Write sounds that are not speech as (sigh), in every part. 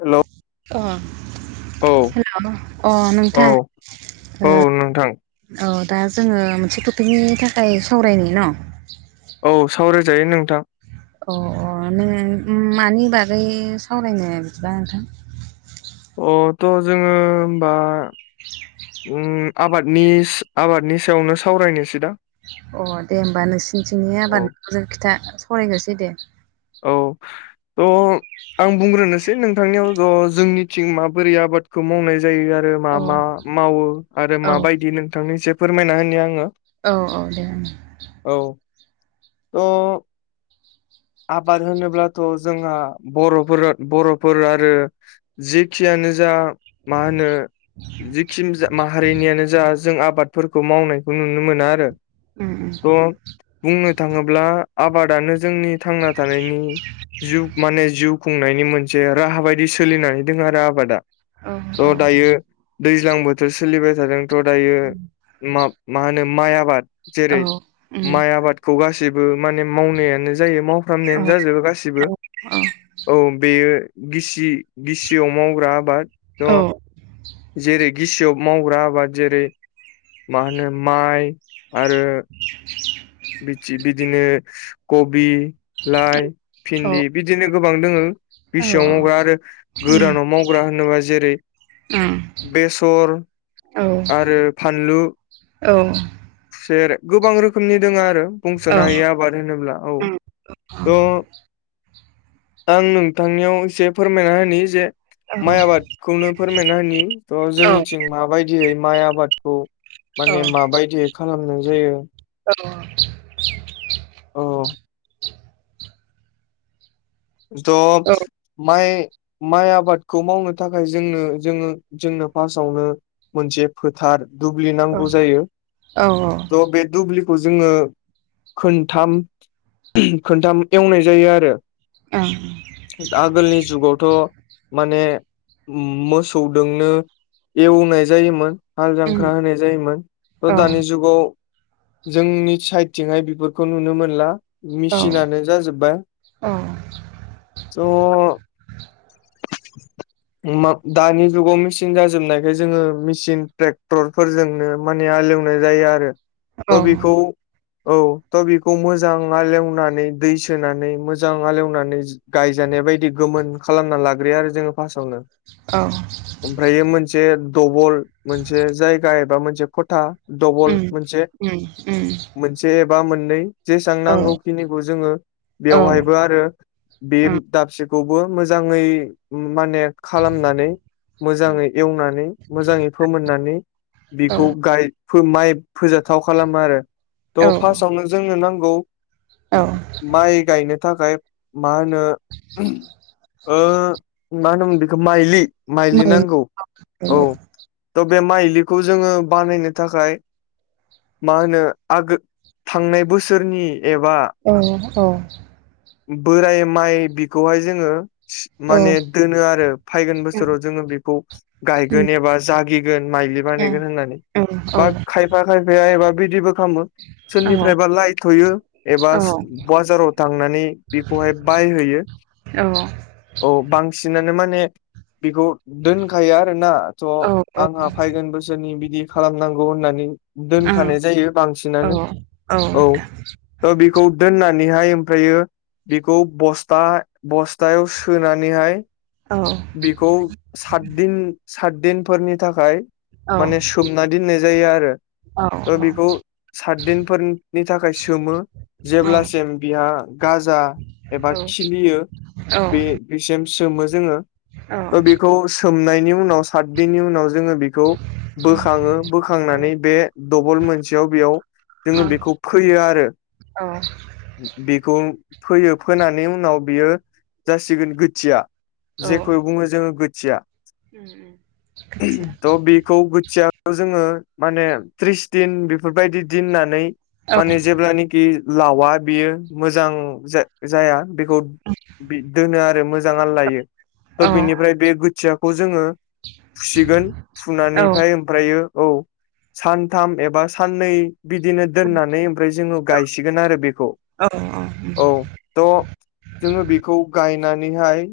Hello अ औ hello अ औ नोंथां औ नोंथां औ दा जोङो मोनसे टपिकनि थाखाय सावरायनाय न' औ सावरायजायो नोंथां अ अ नों मानि बागै सावरायनो बिदिबा नोंथां अ थ' जोङो होमबा आबादनि आबादनि सायावनो सावरायनोसै दा अ दे होमबा नोंसोरनिथिंनि औ आबाद नोंजों खिथा सावरायगोरसै दे औ थ' आं बुंग्रोनोसै नोंथांनियाव थ'' जोंनिथिं माबोरै आबादखौ मावनाय जायो आरो आरो मा औ मा मावो आरो औ माबायदि नोंथांनो इसे फोरमायना होनो आङो औ औ दे औ (unintelligible) आबाद होनोब्लाथ' जोंहा बर'फोर बर'फोर आरो जेखियानो जा मा होनो जखि जा माहारिनियानो जा जों आबादफोरखौ मावनायखौ नुनो मोना आरो उम थ' बुंनो थाङोब्ला आबादानो जोंनि थांना थानायनि माने जिउ खुंनायनि मोनसे मोनसे राहा बायदि सोलिनानै दं आरो आबादा उम औ थ दायो दैज्लां बोथोर सोलिबाय थादोंथ' दायो मा होनो माइ आबाद औ जेरै उम माइ आबादखौ गासैबो माने मावनायानो जायो औ मावफ्रामनायानो जाजोबो गासिबो उम औ उम औ औ औ बेयो गिसि गिसियाव मावग्रा आबाद थ' जेरै गिसियाव मावग्रा आबाद जेरै मा होनो माइ आरो (inaudible) बिदि बिदिनो कबि लाइ भिन्दि बिदिनो गोबां दोङो बिसिआव मावग्रा आरो गोदानाव मावग्रा होनोबा जेरै ओम बेसर आरो फानलु औ खुसेर गोबां रोखोमनि दङ आरो बुंसोनो हायि आबाद होनोब्ला औ थ आं नोंथांनियाव एसे फोरमायना होनि जे माइ आबादखौनो फोरमायना होनि थ जोंनिथिं माबायदियै माइ आबादखौ माने माबायदियै खालामनाय जायो औ औ दब माइ माइ आबादखौ मावनो थाखाय जोंनो जोङो जोंनो फार्सावनो मोनसे फोथार दुब्लि नांगौ जायो औ औ त बे दुब्लिखौ जोङो खोथाम खोनथाम एवनाय जायो आरो उम आगोलनि जुगावथ माने मोसौदोंनो एवनाय जायोमोन हाल उम जांख्रा होनाय जायोमोन त औ दानि जुगाव जोंनि साइथिंहाय बेफोरखौ नुनो मोनला मेचिनानो जाजोब्बाय अ थ (inaudible) दानि जुगाव मेचिन जाजोबनायखाय जोङो मेसिन ट्रेक्टर फोरजोंनो मानि हालेवनाय जायो आरो औ थ बेखौ औ थ बेखौ मोजां हालेवनानै दै सोनानै मोजां हालेव नानै गायजानाय बायदि गोमोन खालामना लाग्रोयो आरो जोङो फारसावनो ओं ओमफ्रायो मोनसे दबल मोनसे जायगा एबा मोनसे खथा दबल उम मोनसे उम उम मोन से एबा मोननै जेसां औ नांगौ खिनिखौ जोङो औ बेयावहायबो आरो बे उम दाबसेखौबो मोजाङै माने खालामनानै मोजाङै एवनानै मोजाङै फोमोननानै बिखौ गाय फो माइ फोजाथाव खालामो आरो औ त औ फार्स्टावनो जोंनो नांगौ औ माइ गायनो थाखाय मा होनो ओ मा होनोमोन बेखो माइलि माइलि मोजां नांगौ औ त बे माइलिखौ जोङो बानायनो थाखाय मा होनो आगो थांनाय बोसोरनि एबा अ अ बोराय माइ बिखौहाय जोङो माने उम दोनो आरो फायगोन उम बोसोराव जोङो बेखौ गायगोन एबा जागिगोन माइलि ए बानायगोन होननानै (unintelligible) एबा खायफा खायफाया एबा बिदिबो खालामो सोरनिफ्रायबा औ लाइथयो एबा बाजाराव थांनानै बेखौहाय बायहोयो औ औ बांसिनानो माने बेखौ दोनखायो आरोना त ओं आंहा फागोन बोसोरनि बिदि खालामनांगौ होननानै दोनखानाय जायो बांसिनानो औ ओ बेखौ दोननानैहाय ओमफ्रायो बिखौ बस्था बस्थायाव सोनानैहाय औ बिखौ सातदिन सातदिनफोरनि थाखाय माने सोमना दोननाय जायो आरो ओ औ बेखौ सातदिनफोरनि थाखाय सोमो जेब्लासिम बिहा गाजा एबा खिलियो बे बिसिम सोमो जोङो थ' बेखौ सोमनायनि उनाव सातबिननि उनाव जोङो बिखौ बोखाङो बोखांनानै बे दबल मोनसेयाव बेयाव जोङो बेखौ फैयो आरो बेखौ फोयो फोनानै उनाव बियो जासिगोन खोथिया। औ जेखौ उम बुङो जोङो गोथिया। (inaudible) खौ बोथियाखौ जोङो माने त्रिस दिन बेफोरबायदि दोननानै माने औ जेब्लानाखि लावा बेयो मोजां जाया बेखौ दोनो आरो मोजां आलायनानै। थ' औ बिनिफ्राय बे खोथियाखौ जोङो फुसिगोन औ फुनानैहाय ओमफ्रायो औ सानथाम एबा साननै बिदिनो दोननानै ओमफ्राय जोङो गायसिगोन आरो बेखौ। औ औ औ थ' जोङो बेखौ गायनानैहाय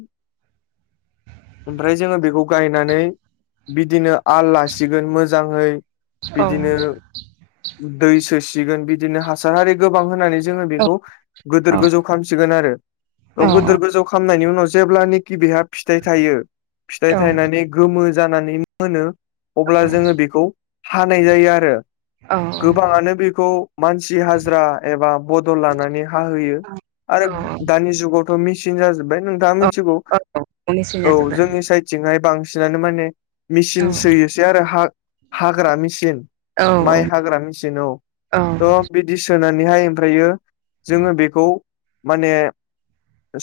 ओमफ्राय जोङो बेखौ गायनानै बिदिनो आल लासिगोन मोजाङै बिदिनो दै सोसिगोन बिदिनो हासार हारि गोबां होनानै जोङो बेखौ गिदोर गोजौ खामसिगोन आरो औ गैदोर गोजौ खामनायनि उनाव जेब्लानोखि बेहा फिथाइ थायो फिथाइ थायनानै गोमो जानानै मोनो अब्ला जोङो बेखौ हानाय जायो आरो। औ गोबाङानो बेखौ मानसि हाजिरा एबा बदल लानानै हाहोयो। आरो औ दानि जुगावथ' मेचिन जाजोबबाय नोंथाङा मि सिन औ मेसेना औ जोब्बाय जोंनिसाद थिंहाय बांसिनानो माने औ मेचिन सोयोसै आरो हा हाग्रा एसे औ माइ हाग्रा मेसिन औ थ' बिदि सोनानैहाय ओमफ्रायो जोङो बेखौ माने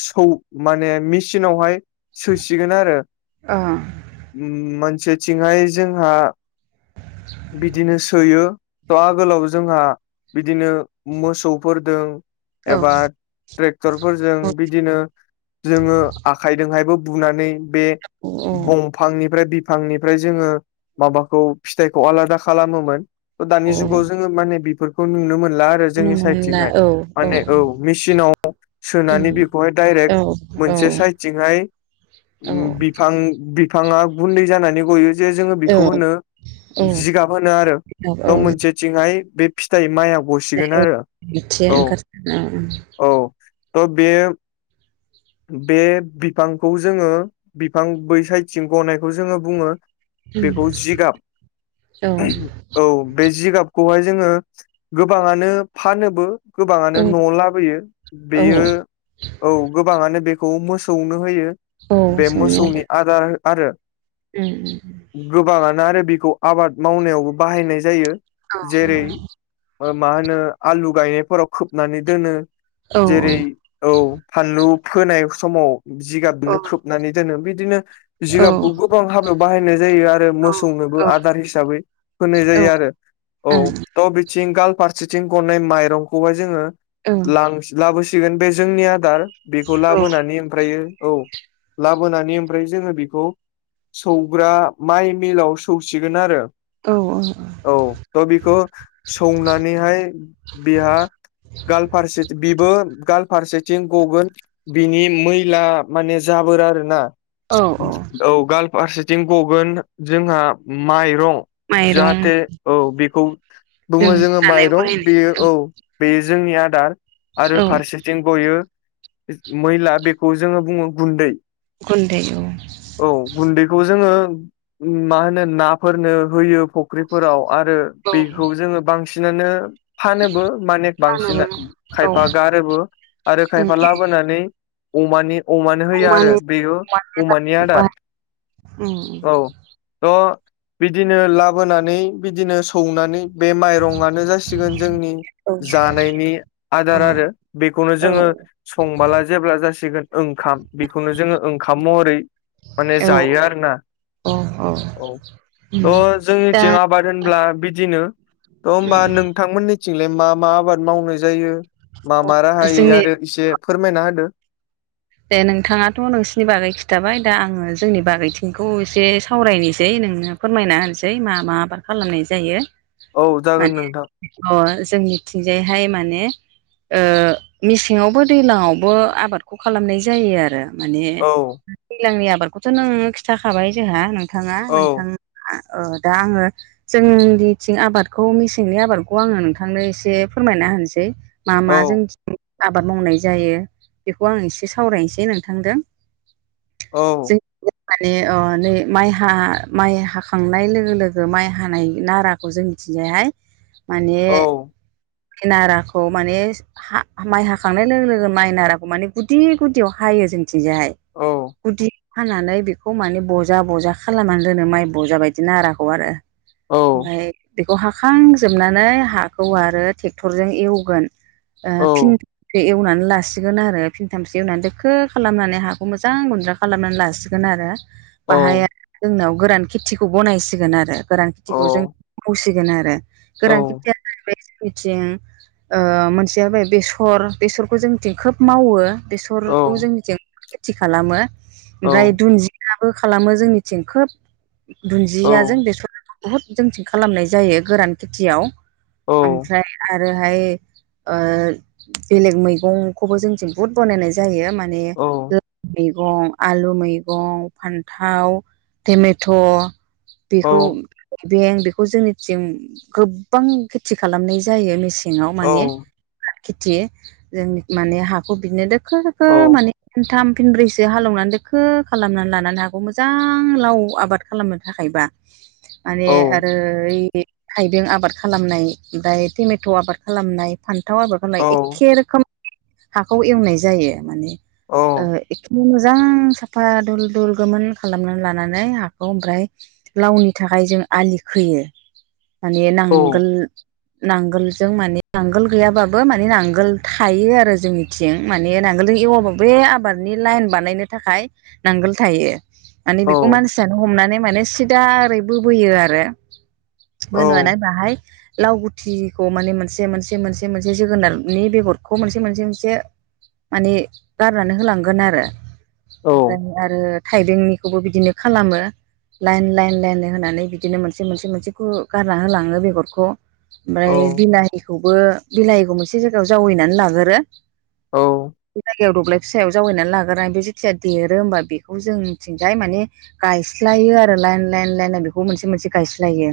सौ माने मेचिनावहाय सोसिगोन आरो मोनसेथिंहाय जोंहा बिदिनो सोयो जा आगोलाव जोंहा बिदिनो मोसौफोरदों औ औ एबा ट्रेक्टर फोरजों बिदिनो जोङो आखायजोंहायबो बुनानै बे औ दंफांनिफ्राय बिफांनिफ्राय जोङो माबाखौ फिथाइखौ आलादा खालामोमोन दानि औ जुगाव जोङो माने बे खौ नुनो मोनला आरो जोंनि नुनो मोनला सायथिंहाय। औ माने औ मेचिनाव सोनानै उम बेखौहाय औ डाइरेक्ट औ मोनसे साइदथिंहाय बिफां बिफाङा गुन्दै जानानै गयो जे जोङो बेखौ होनो जिगाब होनो आरो। औ मोनसेथिंहाय बे फिथाइ माइयाव मिथियो ओंखार (unintelligible) औ थ' बे बे बिफांखौ जोङो बिफां बै साइदथिं गनायखौ जोङो बुङो बेखौ जिगाब औ बे जिगाबखौहाय जोङो गोबाङानो फानोबो गोबाङानो न'आव औ लाबोयो औ बेयो औ गोबाङानो बेखौ मोसौनो होयो औ बे मोसौनि आदार आरो उम गोबाङानो आरो बेखौ आबाद मावनायावबो बाहायनाय जायो जेरै मा होनो आलु गायनायफोराव खोबनानै दोनो औ जेरै औ फानलु फोनाय समाव औ जिगाबजोंनो खोबनानै दोनो बिदिनो जिगाबखौ औ औ गोबां हाबायाव बाहायनाय जायो आरो औ मोसौनोबो आदार हिसाबै होनाय औ ओं जायो आरो औ ता बिथिं गाल फारसेथिं गननाय माइरंखौहाय जोङो औ लां लाबोसिगोन बे जोंनि आदार बेखौ लाबोनानै ओमफ्राय औ लाबोनानै ओमफ्राय जोङो बेखौ सौग्रा माइ मिलाव सौसिगोन आरो औ औ औ त' बेखौ सौनानैहाय बेहा गालफारसेथिं बिबो गाल फारसेथिं गगोन बिनि मैला माने जाबोरो आरो ना औ गाल फारसेथिं गगोन जोंहा माइरं माइरं जाहाथे औ बेखौ जों बुङो जोङो जानायाव माइरं बेयो बाहायनाय औ बेयो जोंनि आदार आरो औ फारसे थिं गयो मैला बेखौ जोङो बुङो गुन्दै गुन्दै औ औ गुन्दैखौ जोङो मा होनो नाफोरनो होयो फुख्रिफोराव आरो औ बेखौ जोङो बांसिनानो फानोबो माने बांसिन फानोबो औ खायफा गारोबो आरो उम खायफा लाबोनानै अमानि अमानो होयो आरो अमानि बेयो अमा अमानि लेदारखौ आदार बाहाय उम औ द' बिदिनो लाबोनानै बिदिनो सौनानै बे माइरंयानो जासिगोन जोंनि औ जानायनि आदार औ आरो बेखौनो औ जोङो संबाला जेब्ला जासिगोन ओंखाम बेखौनो जोङो ओंखाम महरै माने औ जायो आरो ना औ दा थ'जोंनिथिं आबाद होनब्ला बिदिनो थ' होनबा नों नोंथांमोननिथिंलाय मा मा आबाद मावनाय जायो मा मा राहायै जोंनि आरो इसे फोरमायना होदो दे नोंथाङाथ' नोंसिनि बागै खिथाबाय दा आङो जोंनि बागैथिंखौ एसे सावरायनोसै नोंनो फोरमायना होनसै मा मा आबाद खालामनाय जायो औ जागोन माने नोंथां अ जोंनिथिंजायहाय माने मेसेङावबो दैलाङावबो आबादखौ खालामनाय जायो आरो माने औ दैलांनि आबादखौथ' नोङो खिन्थाखाबाय जोंहा नोंथाङा नोंथां औ दा आङो जोंनिथिं आबादखौ मेसेंनि आबादखौ आङो नोंथांनो एसे फोरमायना होनोसै मा मा औ जोंथिं आबाद मावनाय जायो बेखौ आं एसे सावरायनोसै नोंथांजों औ जों माने नै माइ हा माइ हाखांनाय लोगो लोगो माइ हानाय नारा खौ जोंथिंजायहाय माने नाराखौ माने हा माइ हाखांनाय लोगो लोगो माइ नाराखौ माने गुदि गुदियाव हायो जोंथिंजायहाय औ गुदि हानानै बेखौ माने बजा बजा खालामनानै दोनो माइ बजा बायदिनो नाराखौ आरो औ ओमफाय बेखौ हाखांजोबनानै हाखौ आरो ट्रेक्टरजों एवगोन औ फिन ब्रै एवनानै लासिगोन आरो फिनथामसो एवनानै दोखो खालामनानै हाखौ मोजां गुन्द्रा खालामनानै लासिगोन आरो औ बाहाय‌ जोंनाव गोरान खेथिखौ बनायसिगोन आरो गोरान औ खेथिखौ जों मावसिगोन आरो औ गोरान खेथिया नै बे जोंनिथिं मोनसे जाबाय बेसर बेसरखौ जोंनिथिं खोब मावो बेसरखौ जोंनिथिं खेथि खालामो ओमफ्राय दुन्जिया याबो खालामो जों मनथिं खोब औ दुन्जिया जों बेसर। बुहुद जोंथिं खालामनाय जायो। गोरान खेथियाव ओमफ्राय आरो आरोहाय बेलेग मैगंखौबो जोंथिं बुहुत बानायनाय जायो। मा ने औ (unintelligible) (unintelligible) मैगं आलु मैगं फान्थाव टमेट'। औ बेखौ बें बेखौ जोंनिथिं गोबां खेथि खालामनाय जायो मेसेंआव माने खेथि जों माने हाखौ बिदिनो दोखो दोखो माने फिनथाम फिनब्रैसो हालेवनानै दोखो खालामनानै लानानै हागौ मोजां लाव आबाद खालामनो थाखायबा माने औ आरो ओइ थाइबें आबाद खालामनाय ओमफ्राय टमेट' आबाद खालामनाय फान्थाव आबाद खालामनाय एखे रोखोम हाखौ एवनाय जायो। माने एखे मोजां साफा दुल दुल गोमोन खालामनानै लानानै हाखौ ओमफ्राय लावनि थाखाय जों आलि खोयो माने नांगोल नांगोलजों माने नांगोल गैयाबाबो माने नांगोल थायो आरो जोंनि जोंनिथिं माने नांगोलजों एवाबाबो बे आबादनि लाइन बानायनो थाखाय नांगोल थायो। माने बेखौ मानसियानो हमनानै माने सिदा ओरै बोबोयो आरो बोनानै बाहाय लाव गुथिखौ माने मोनसे मोनसे मोनसे मोनसे जोगोनारनि बेगरखौ मोनसे मोनसे मोनसे माने गारनानै होलांगोन आरो ओमफ्राय आरो थाइबेंनिखौबो बिदिनो खालामो। लाइन लाइन लाइन होनानै बिदिनो मोनसे मोनसे मोनसेखौ गारना होलाङो बेगरखौ। ओमफ्राय बिलाहिखौबो बिलाहिखौ मोनसे जायगायाव जावैनानै लागोरो। औ। बे जायगायाव दब्लाय फिसायाव जावयैनानै लाग्रोनानै बे जेथिया देरो होमबा बेखौ जोंथिंजाय माने गायस्लायो आरो लाइन लाइन लाइन बेखौ मोनसे मोनसे गायस्लायो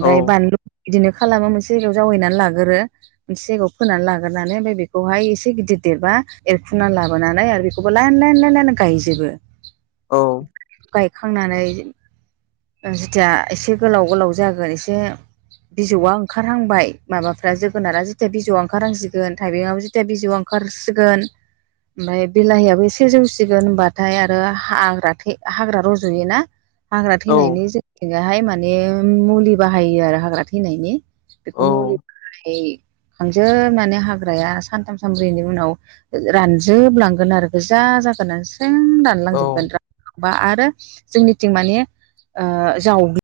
औ औ बानलु बिदिनो खालामो मोनसे जायगायाव जावैनानै लागोरो मोनसे जायगायाव फोनानै लाग्रोरनानै ओमफ्राय बेखौहाय एसे एसे गिदिर देरबा एरखुनानै लाबोनानै आरो बेखौबो लाइन लाइन लाइन लाइन गायजोबो। औ गायखांनानै जेथिया एसे गोलाव गोलाव जागोन एसे बिजौआ ओंखारहांबाय माबाफ्रा जोगोनारा जेथिया बिजौवा ओंखारहांसिगोन थाइबेंआबो जेथिया बिजौ जिउआ ओंखारसिगोन ओमफ्राय बिलाहियाबो एसे जौसिगोन होनबाथाय आरो हाग्रा थ हाग्रा रज'यो ना‌। हाग्रा औ थैनायनि जोंथिहाय माने मुलि बाहायो आरो हाग्रा थैनायनि। बेखौ मुलि औ होखांजोबनानै माने हाग्राया सानथाम सानब्रैनि उनाव रानजोबलांगोन आरो गोजा जागोननानै स्रेम औ रानलांजोबगोन। बा आरो जोंनिथिं माने ओ जावग्लि